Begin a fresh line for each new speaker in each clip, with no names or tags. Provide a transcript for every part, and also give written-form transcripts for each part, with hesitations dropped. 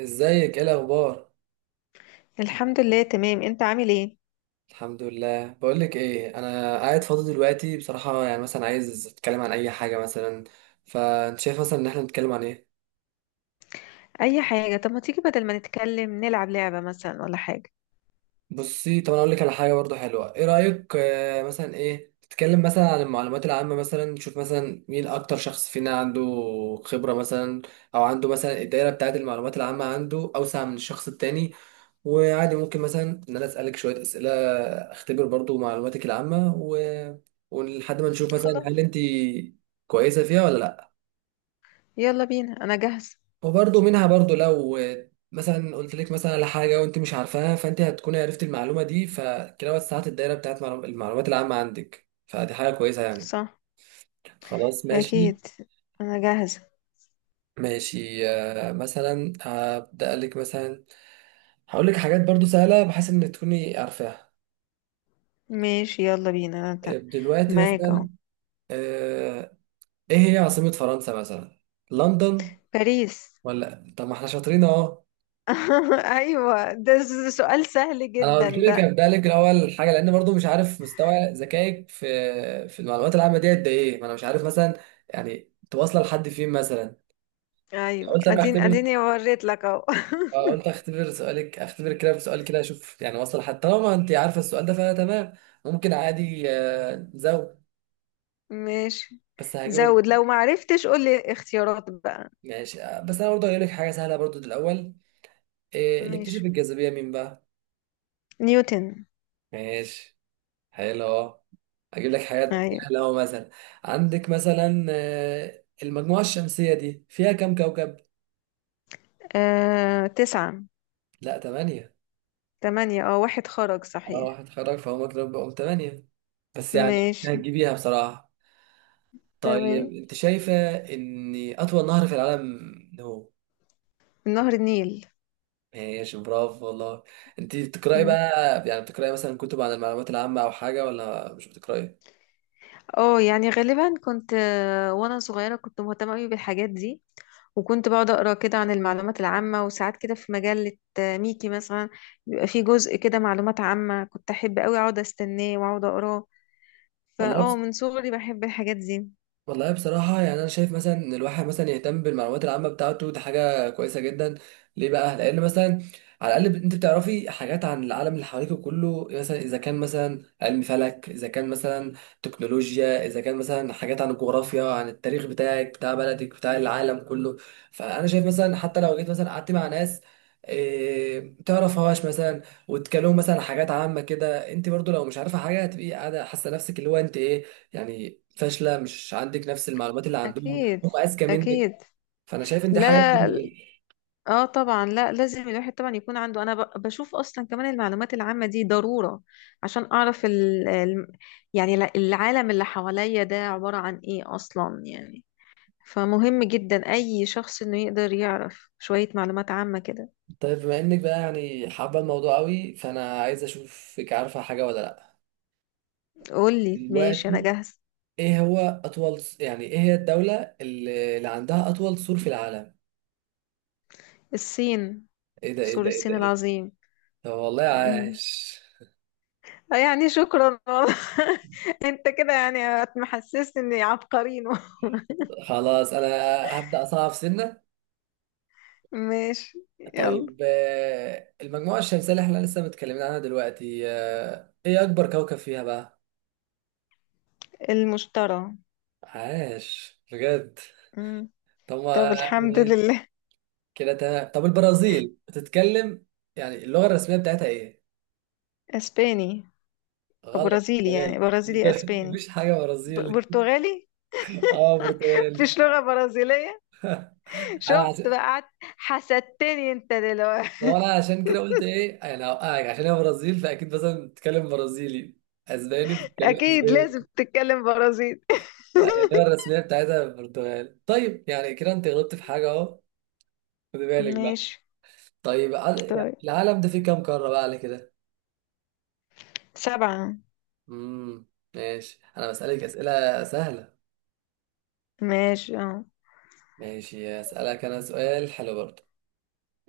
ازيك؟ ايه الاخبار؟
الحمد لله، تمام. انت عامل ايه؟
الحمد لله. بقولك ايه، انا قاعد فاضي دلوقتي بصراحه، يعني مثلا عايز اتكلم عن اي حاجه مثلا، فانت شايف مثلا ان احنا نتكلم عن ايه؟
اي حاجه. طب ما تيجي بدل ما نتكلم نلعب لعبه مثلا ولا حاجه؟
بصي، طب انا اقول لك على حاجه برضو حلوه، ايه رايك؟ مثلا ايه، نتكلم مثلا عن المعلومات العامه، مثلا نشوف مثلا مين اكتر شخص فينا عنده خبره مثلا، او عنده مثلا الدايره بتاعه المعلومات العامه عنده اوسع من الشخص التاني. وعادي ممكن مثلا ان انا اسالك شويه اسئله، اختبر برضو معلوماتك العامه و... ولحد ما نشوف مثلا
خلاص،
هل انت كويسه فيها ولا لا.
يلا بينا، انا جاهزه.
وبرضو منها برضو، لو مثلا قلت لك مثلا على حاجه وانت مش عارفاها، فانت هتكون عرفت المعلومه دي، فكده وسعت الدايره بتاعت المعلومات العامه عندك، فدي حاجه كويسه يعني.
صح.
خلاص ماشي.
اكيد. انا جاهزه.
ماشي، مثلا هبدا لك مثلا، هقول لك حاجات برضو سهله بحيث ان تكوني عارفاها.
ماشي، يلا بينا،
دلوقتي
معاك
مثلا،
اهو.
آه، ايه هي عاصمة فرنسا مثلا؟ لندن؟
باريس.
ولا طب، ما احنا شاطرين اهو.
ايوه، ده سؤال سهل
انا
جدا
قلت لك
ده.
ابدا لك الاول حاجه، لان برضو مش عارف مستوى ذكائك في المعلومات العامه دي قد ايه، ما انا مش عارف مثلا يعني تواصل لحد فين مثلا.
ايوه،
قلت اما اختبر،
اديني وريت لك اهو.
قلت اختبر سؤالك، اختبر كده بسؤال كده اشوف يعني واصل لحد، طالما انت عارفه السؤال ده فانا تمام، ممكن عادي نزود.
ماشي.
بس هجيب
زود.
لك.
لو ما عرفتش قول لي اختيارات بقى.
ماشي، بس انا برضو هجيب لك حاجه سهله برضو دي الاول. إيه اللي اكتشف
ماشي.
الجاذبيه؟ مين بقى؟
نيوتن.
ماشي، حلو. اجيب لك حاجات
ايوه،
سهله أهو مثلا. عندك مثلا المجموعه الشمسيه دي فيها كام كوكب؟
تسعة.
لا، ثمانية.
تمانية. اه واحد خرج
اه
صحيح.
هتخرج فهم كده، بقوا ثمانية، بس يعني إنت
ماشي.
هتجيبيها بصراحه. طيب
تمام.
انت شايفه ان اطول نهر في العالم هو؟
نهر النيل.
ماشي، برافو والله. انت بتقراي بقى
مم.
يعني؟ بتقراي مثلا كتب عن المعلومات العامه او حاجه، ولا مش بتقراي؟
اه يعني غالبا كنت وانا صغيرة كنت مهتمة قوي بالحاجات دي. وكنت بقعد اقرا كده عن المعلومات العامة، وساعات كده في مجلة ميكي مثلا. بيبقى فيه جزء كده معلومات عامة، كنت احب قوي اقعد استناه واقعد اقراه.
والله
فاه من صغري بحب الحاجات دي.
والله، بصراحة يعني أنا شايف مثلا إن الواحد مثلا يهتم بالمعلومات العامة بتاعته، دي حاجة كويسة جدا. ليه بقى؟ لأن مثلا على الأقل أنت بتعرفي حاجات عن العالم اللي حواليك كله، مثلا إذا كان مثلا علم فلك، إذا كان مثلا تكنولوجيا، إذا كان مثلا حاجات عن الجغرافيا، عن التاريخ بتاعك، بتاع بلدك، بتاع العالم كله. فأنا شايف مثلا حتى لو جيت مثلا قعدت مع ناس إيه تعرفهاش مثلا، وتكلموا مثلا عن حاجات عامة كده، انت برضو لو مش عارفة حاجة هتبقي قاعدة حاسة نفسك اللي هو انت ايه يعني، فاشله، مش عندك نفس المعلومات اللي عندهم،
اكيد.
هم اذكى منك.
اكيد.
فانا شايف ان دي حاجه
لا.
مهمه
لا.
جدا.
اه، طبعا. لا، لازم الواحد طبعا يكون عنده. انا بشوف اصلا كمان المعلومات العامة دي ضرورة، عشان اعرف يعني العالم اللي حواليا ده عبارة عن ايه اصلا، يعني. فمهم جدا اي شخص انه يقدر يعرف شوية معلومات عامة كده.
طيب بما انك بقى يعني حابه الموضوع قوي، فانا عايز اشوفك عارفه حاجه ولا لا.
قولي، ماشي، انا
دلوقتي
جاهز.
ايه هو اطول، يعني ايه هي الدوله اللي عندها اطول سور في العالم؟
الصين.
ايه ده ايه
سور
ده ايه ده
الصين
ايه ده؟
العظيم.
طب والله
أمم.
عاش.
يعني شكرا والله. انت كده يعني هتحسسني اني عبقرين.
خلاص انا هبدا اصعب سنه.
ماشي. يلا.
طيب، المجموعه الشمسيه اللي احنا لسه متكلمين عنها دلوقتي، ايه اكبر كوكب فيها بقى؟
المشترى.
عاش بجد.
مم.
طب
طب،
ما
الحمد
ماشي
لله.
كده تمام. طب البرازيل بتتكلم يعني اللغة الرسمية بتاعتها ايه؟
اسباني. او
غلط،
برازيلي، يعني
برتغالي،
برازيلي
برتغالي.
اسباني.
مفيش حاجة برازيلي.
برتغالي.
اه برتغالي.
مفيش لغة برازيلية.
انا
شفت
عشان،
بقى، قعدت حسدتني انت
ما
دلوقتي.
هو انا عشان كده قلت ايه، انا هوقعك، عشان هي برازيل فاكيد مثلا بتتكلم برازيلي، اسباني بتتكلم
اكيد لازم
اسباني.
تتكلم برازيلي.
لا، يعني اللغة الرسمية بتاعتها برتغالي. طيب يعني كده انت غلطت في حاجة اهو، خد بالك بقى.
ماشي.
طيب يعني
طيب.
العالم ده فيه كام قارة بقى على كده؟
سبعة.
امم، ماشي. انا بسألك أسئلة سهلة.
ماشي، اه.
ماشي، اسالك انا سؤال حلو برضه.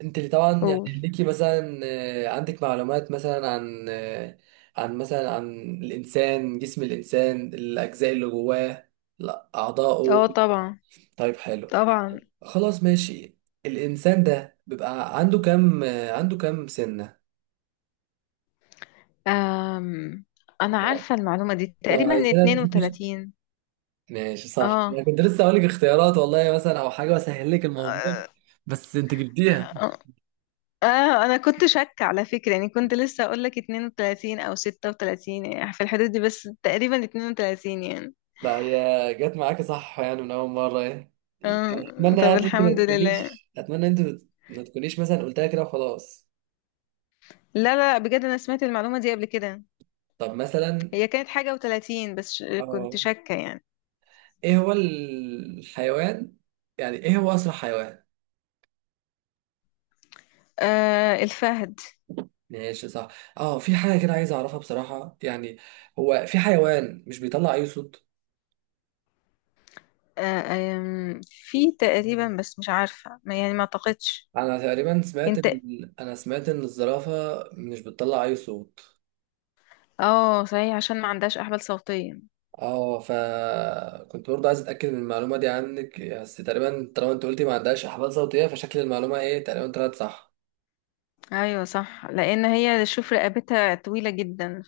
انت اللي طبعا يعني
قول.
ليكي مثلا، عندك معلومات مثلا عن عن مثلا عن الانسان، جسم الانسان، الاجزاء اللي جواه، لا اعضائه.
اه، طبعا.
طيب حلو،
طبعا.
خلاص ماشي. الانسان ده بيبقى عنده كام عنده كام سنة؟
أم. انا عارفة المعلومة دي
لو
تقريبا
عايزنا تديني
32.
ماشي صح،
اه.
انا كنت لسه هقول لك اختيارات والله مثلا او حاجه اسهل لك الموضوع،
آه،
بس انت جبتيها.
آه، اه، انا كنت شاكة على فكرة. يعني كنت لسه اقول لك 32 او 36، يعني في الحدود دي، بس تقريبا 32 يعني.
لا هي جت معاك صح يعني من اول مره يعني.
اه،
اتمنى
طب
يعني انت
الحمد
ما
لله.
تكونيش، اتمنى انت ما تكونيش مثلا قلتها كده وخلاص.
لا لا، بجد انا سمعت المعلومة دي قبل كده.
طب مثلا
هي كانت حاجة و30، بس كنت
اه،
شاكة يعني.
ايه هو الحيوان، يعني ايه هو اسرع حيوان؟
الفهد.
ماشي صح. اه في حاجه كده عايز اعرفها بصراحه يعني، هو في حيوان مش بيطلع اي صوت؟
آه. في تقريبا، بس مش عارفة، ما يعني ما اعتقدش.
انا تقريبا سمعت
انت.
انا سمعت ان الزرافه مش بتطلع اي صوت.
اه، صحيح، عشان ما عندهاش احبال صوتية.
اه فكنت برضه عايز اتاكد من المعلومه دي عنك، بس تقريبا طالما انت قلتي ما عندهاش احبال صوتيه، فشكل المعلومه ايه تقريبا طلعت صح.
ايوه، صح، لان هي شوف رقبتها طويلة جدا.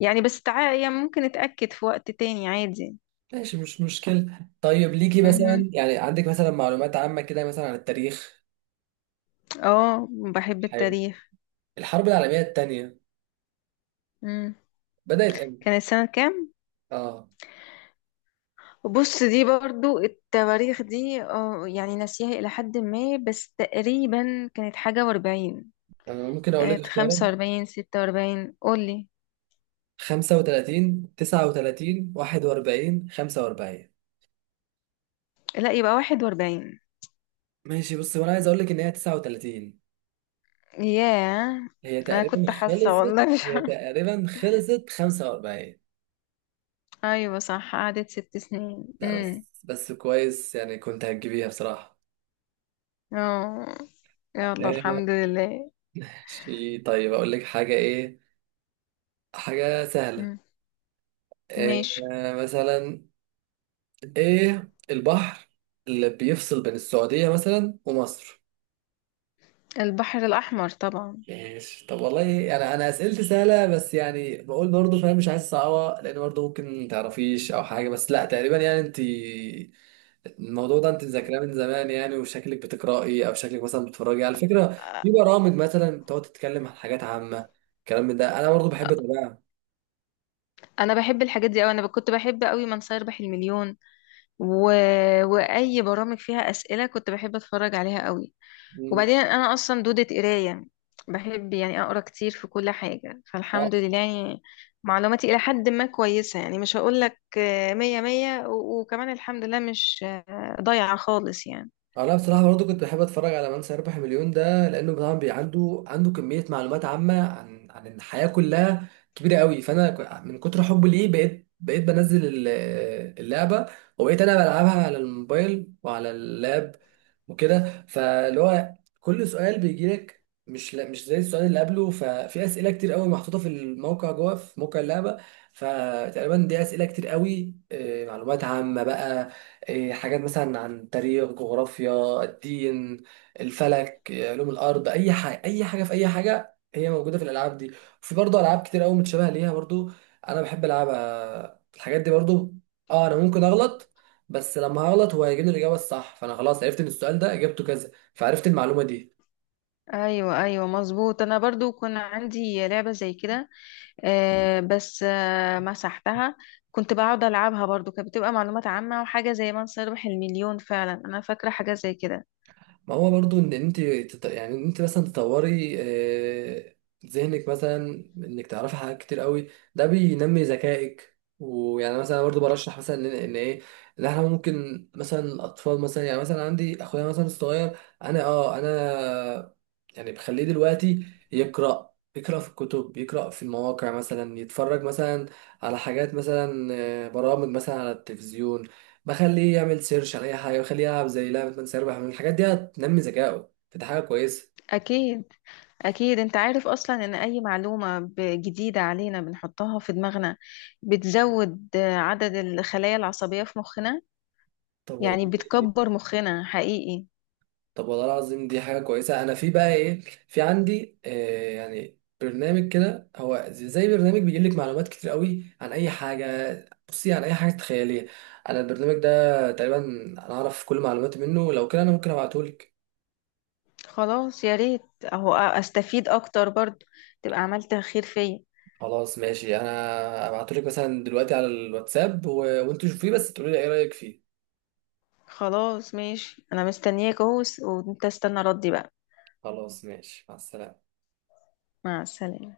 يعني بس يعني ممكن اتأكد في وقت تاني عادي.
ماشي مش مشكله. طيب ليكي
مهم.
مثلا يعني عندك مثلا معلومات عامه كده مثلا عن التاريخ؟
اه، بحب
حلو.
التاريخ.
الحرب العالميه الثانيه
مم.
بدات امتى؟
كان السنة كام؟
اه
بص، دي برضو التواريخ دي، يعني ناسيها إلى حد ما، بس تقريبا كانت حاجة وأربعين.
انا ممكن اقول لك
كانت
اختيارات.
45، 46، قولي.
35، 39، 41، 45.
لا، يبقى 41.
ماشي بص، وانا عايز اقول لك ان هي 39.
ياه.
هي
أنا
تقريبا
كنت حاسة
خلصت،
والله. مش
هي
عارفة.
تقريبا خلصت 45.
أيوة صح، قعدت 6 سنين
لا بس،
.
بس كويس يعني، كنت هتجيبيها بصراحة.
اه. يلا
ماشي،
الحمد لله.
طيب أقول لك حاجة إيه، حاجة سهلة.
مم.
إيه
ماشي.
مثلا، إيه البحر اللي بيفصل بين السعودية مثلا ومصر؟
البحر الأحمر طبعا.
ماشي. طب والله أنا أسئلتي سهلة، بس يعني بقول برضه، فاهم مش عايز صعبة، لأن برضه ممكن متعرفيش أو حاجة، بس لا تقريبا يعني أنت الموضوع ده انت ذاكراه من زمان يعني، وشكلك بتقرأي، او شكلك مثلا بتتفرجي، على فكرة في برامج مثلا بتقعد تتكلم عن حاجات عامة الكلام من ده، انا برضو بحب اتابعها.
انا بحب الحاجات دي قوي. انا كنت بحب قوي من سيربح المليون و... واي برامج فيها اسئله كنت بحب اتفرج عليها قوي.
مم.
وبعدين انا اصلا دوده قرايه، بحب يعني اقرا كتير في كل حاجه،
آه.
فالحمد لله يعني. معلوماتي الى حد ما كويسه، يعني مش هقول لك مية مية، وكمان الحمد لله مش ضايعه خالص يعني.
انا بصراحه برضو كنت بحب اتفرج على من سيربح مليون ده، لانه طبعا عنده كميه معلومات عامه عن الحياه كلها كبيره قوي. فانا من كتر حبي ليه بقيت بنزل اللعبه، وبقيت انا بلعبها على الموبايل وعلى اللاب وكده. فاللي هو كل سؤال بيجي لك مش زي السؤال اللي قبله، ففي اسئله كتير قوي محطوطه في الموقع جوه، في موقع اللعبه. فتقريبا دي اسئله كتير قوي، معلومات عامه بقى، إيه، حاجات مثلا عن تاريخ، جغرافيا، الدين، الفلك، إيه، علوم الارض، اي حاجه اي حاجه في اي حاجه هي موجوده في الالعاب دي. وفي برضه العاب كتير قوي متشابهه ليها برضه، انا بحب العبها الحاجات دي برضه. اه انا ممكن اغلط، بس لما هغلط هو هيجيب لي الاجابه الصح، فانا خلاص عرفت ان السؤال ده اجابته كذا، فعرفت المعلومه دي.
ايوه ايوه مظبوط، انا برضو كان عندي لعبه زي كده بس مسحتها. كنت بقعد ألعبها برضو، كانت بتبقى معلومات عامة وحاجة زي من سيربح المليون. فعلا أنا فاكرة حاجة زي كده.
ما هو برضو ان انت يعني ان انت مثلا تطوري ذهنك مثلا، انك تعرفي حاجات كتير قوي، ده بينمي ذكائك. ويعني مثلا برضو برشح مثلا ان إن ايه، ان احنا ممكن مثلا الاطفال مثلا، يعني مثلا عندي اخويا مثلا الصغير، انا اه انا يعني بخليه دلوقتي يقرا، يقرا في الكتب، يقرا في المواقع، مثلا يتفرج مثلا على حاجات مثلا، برامج مثلا على التلفزيون، بخليه يعمل سيرش على اي حاجه، بخليه يلعب زي لعبه من سيربح، من الحاجات دي هتنمي ذكائه، فدي حاجه كويسه.
أكيد. أكيد. أنت عارف أصلا إن أي معلومة جديدة علينا بنحطها في دماغنا، بتزود عدد الخلايا العصبية في مخنا،
طب
يعني
والله،
بتكبر مخنا حقيقي.
طب والله العظيم دي حاجه كويسه. انا في بقى ايه، في عندي آه يعني برنامج كده، هو زي برنامج بيجيب لك معلومات كتير قوي عن اي حاجه. بصي، عن اي حاجه تخيليها انا البرنامج ده تقريبا انا اعرف كل معلوماتي منه. لو كده انا ممكن ابعته لك.
خلاص، يا ريت. أهو أستفيد أكتر برضو، تبقى عملت خير فيا.
خلاص ماشي، انا ابعته لك مثلا دلوقتي على الواتساب و... وانتوا شوفيه، بس تقولي لي ايه رايك فيه.
خلاص ماشي، أنا مستنياك أهو، وأنت استنى ردي بقى.
خلاص ماشي، مع السلامه.
مع السلامة.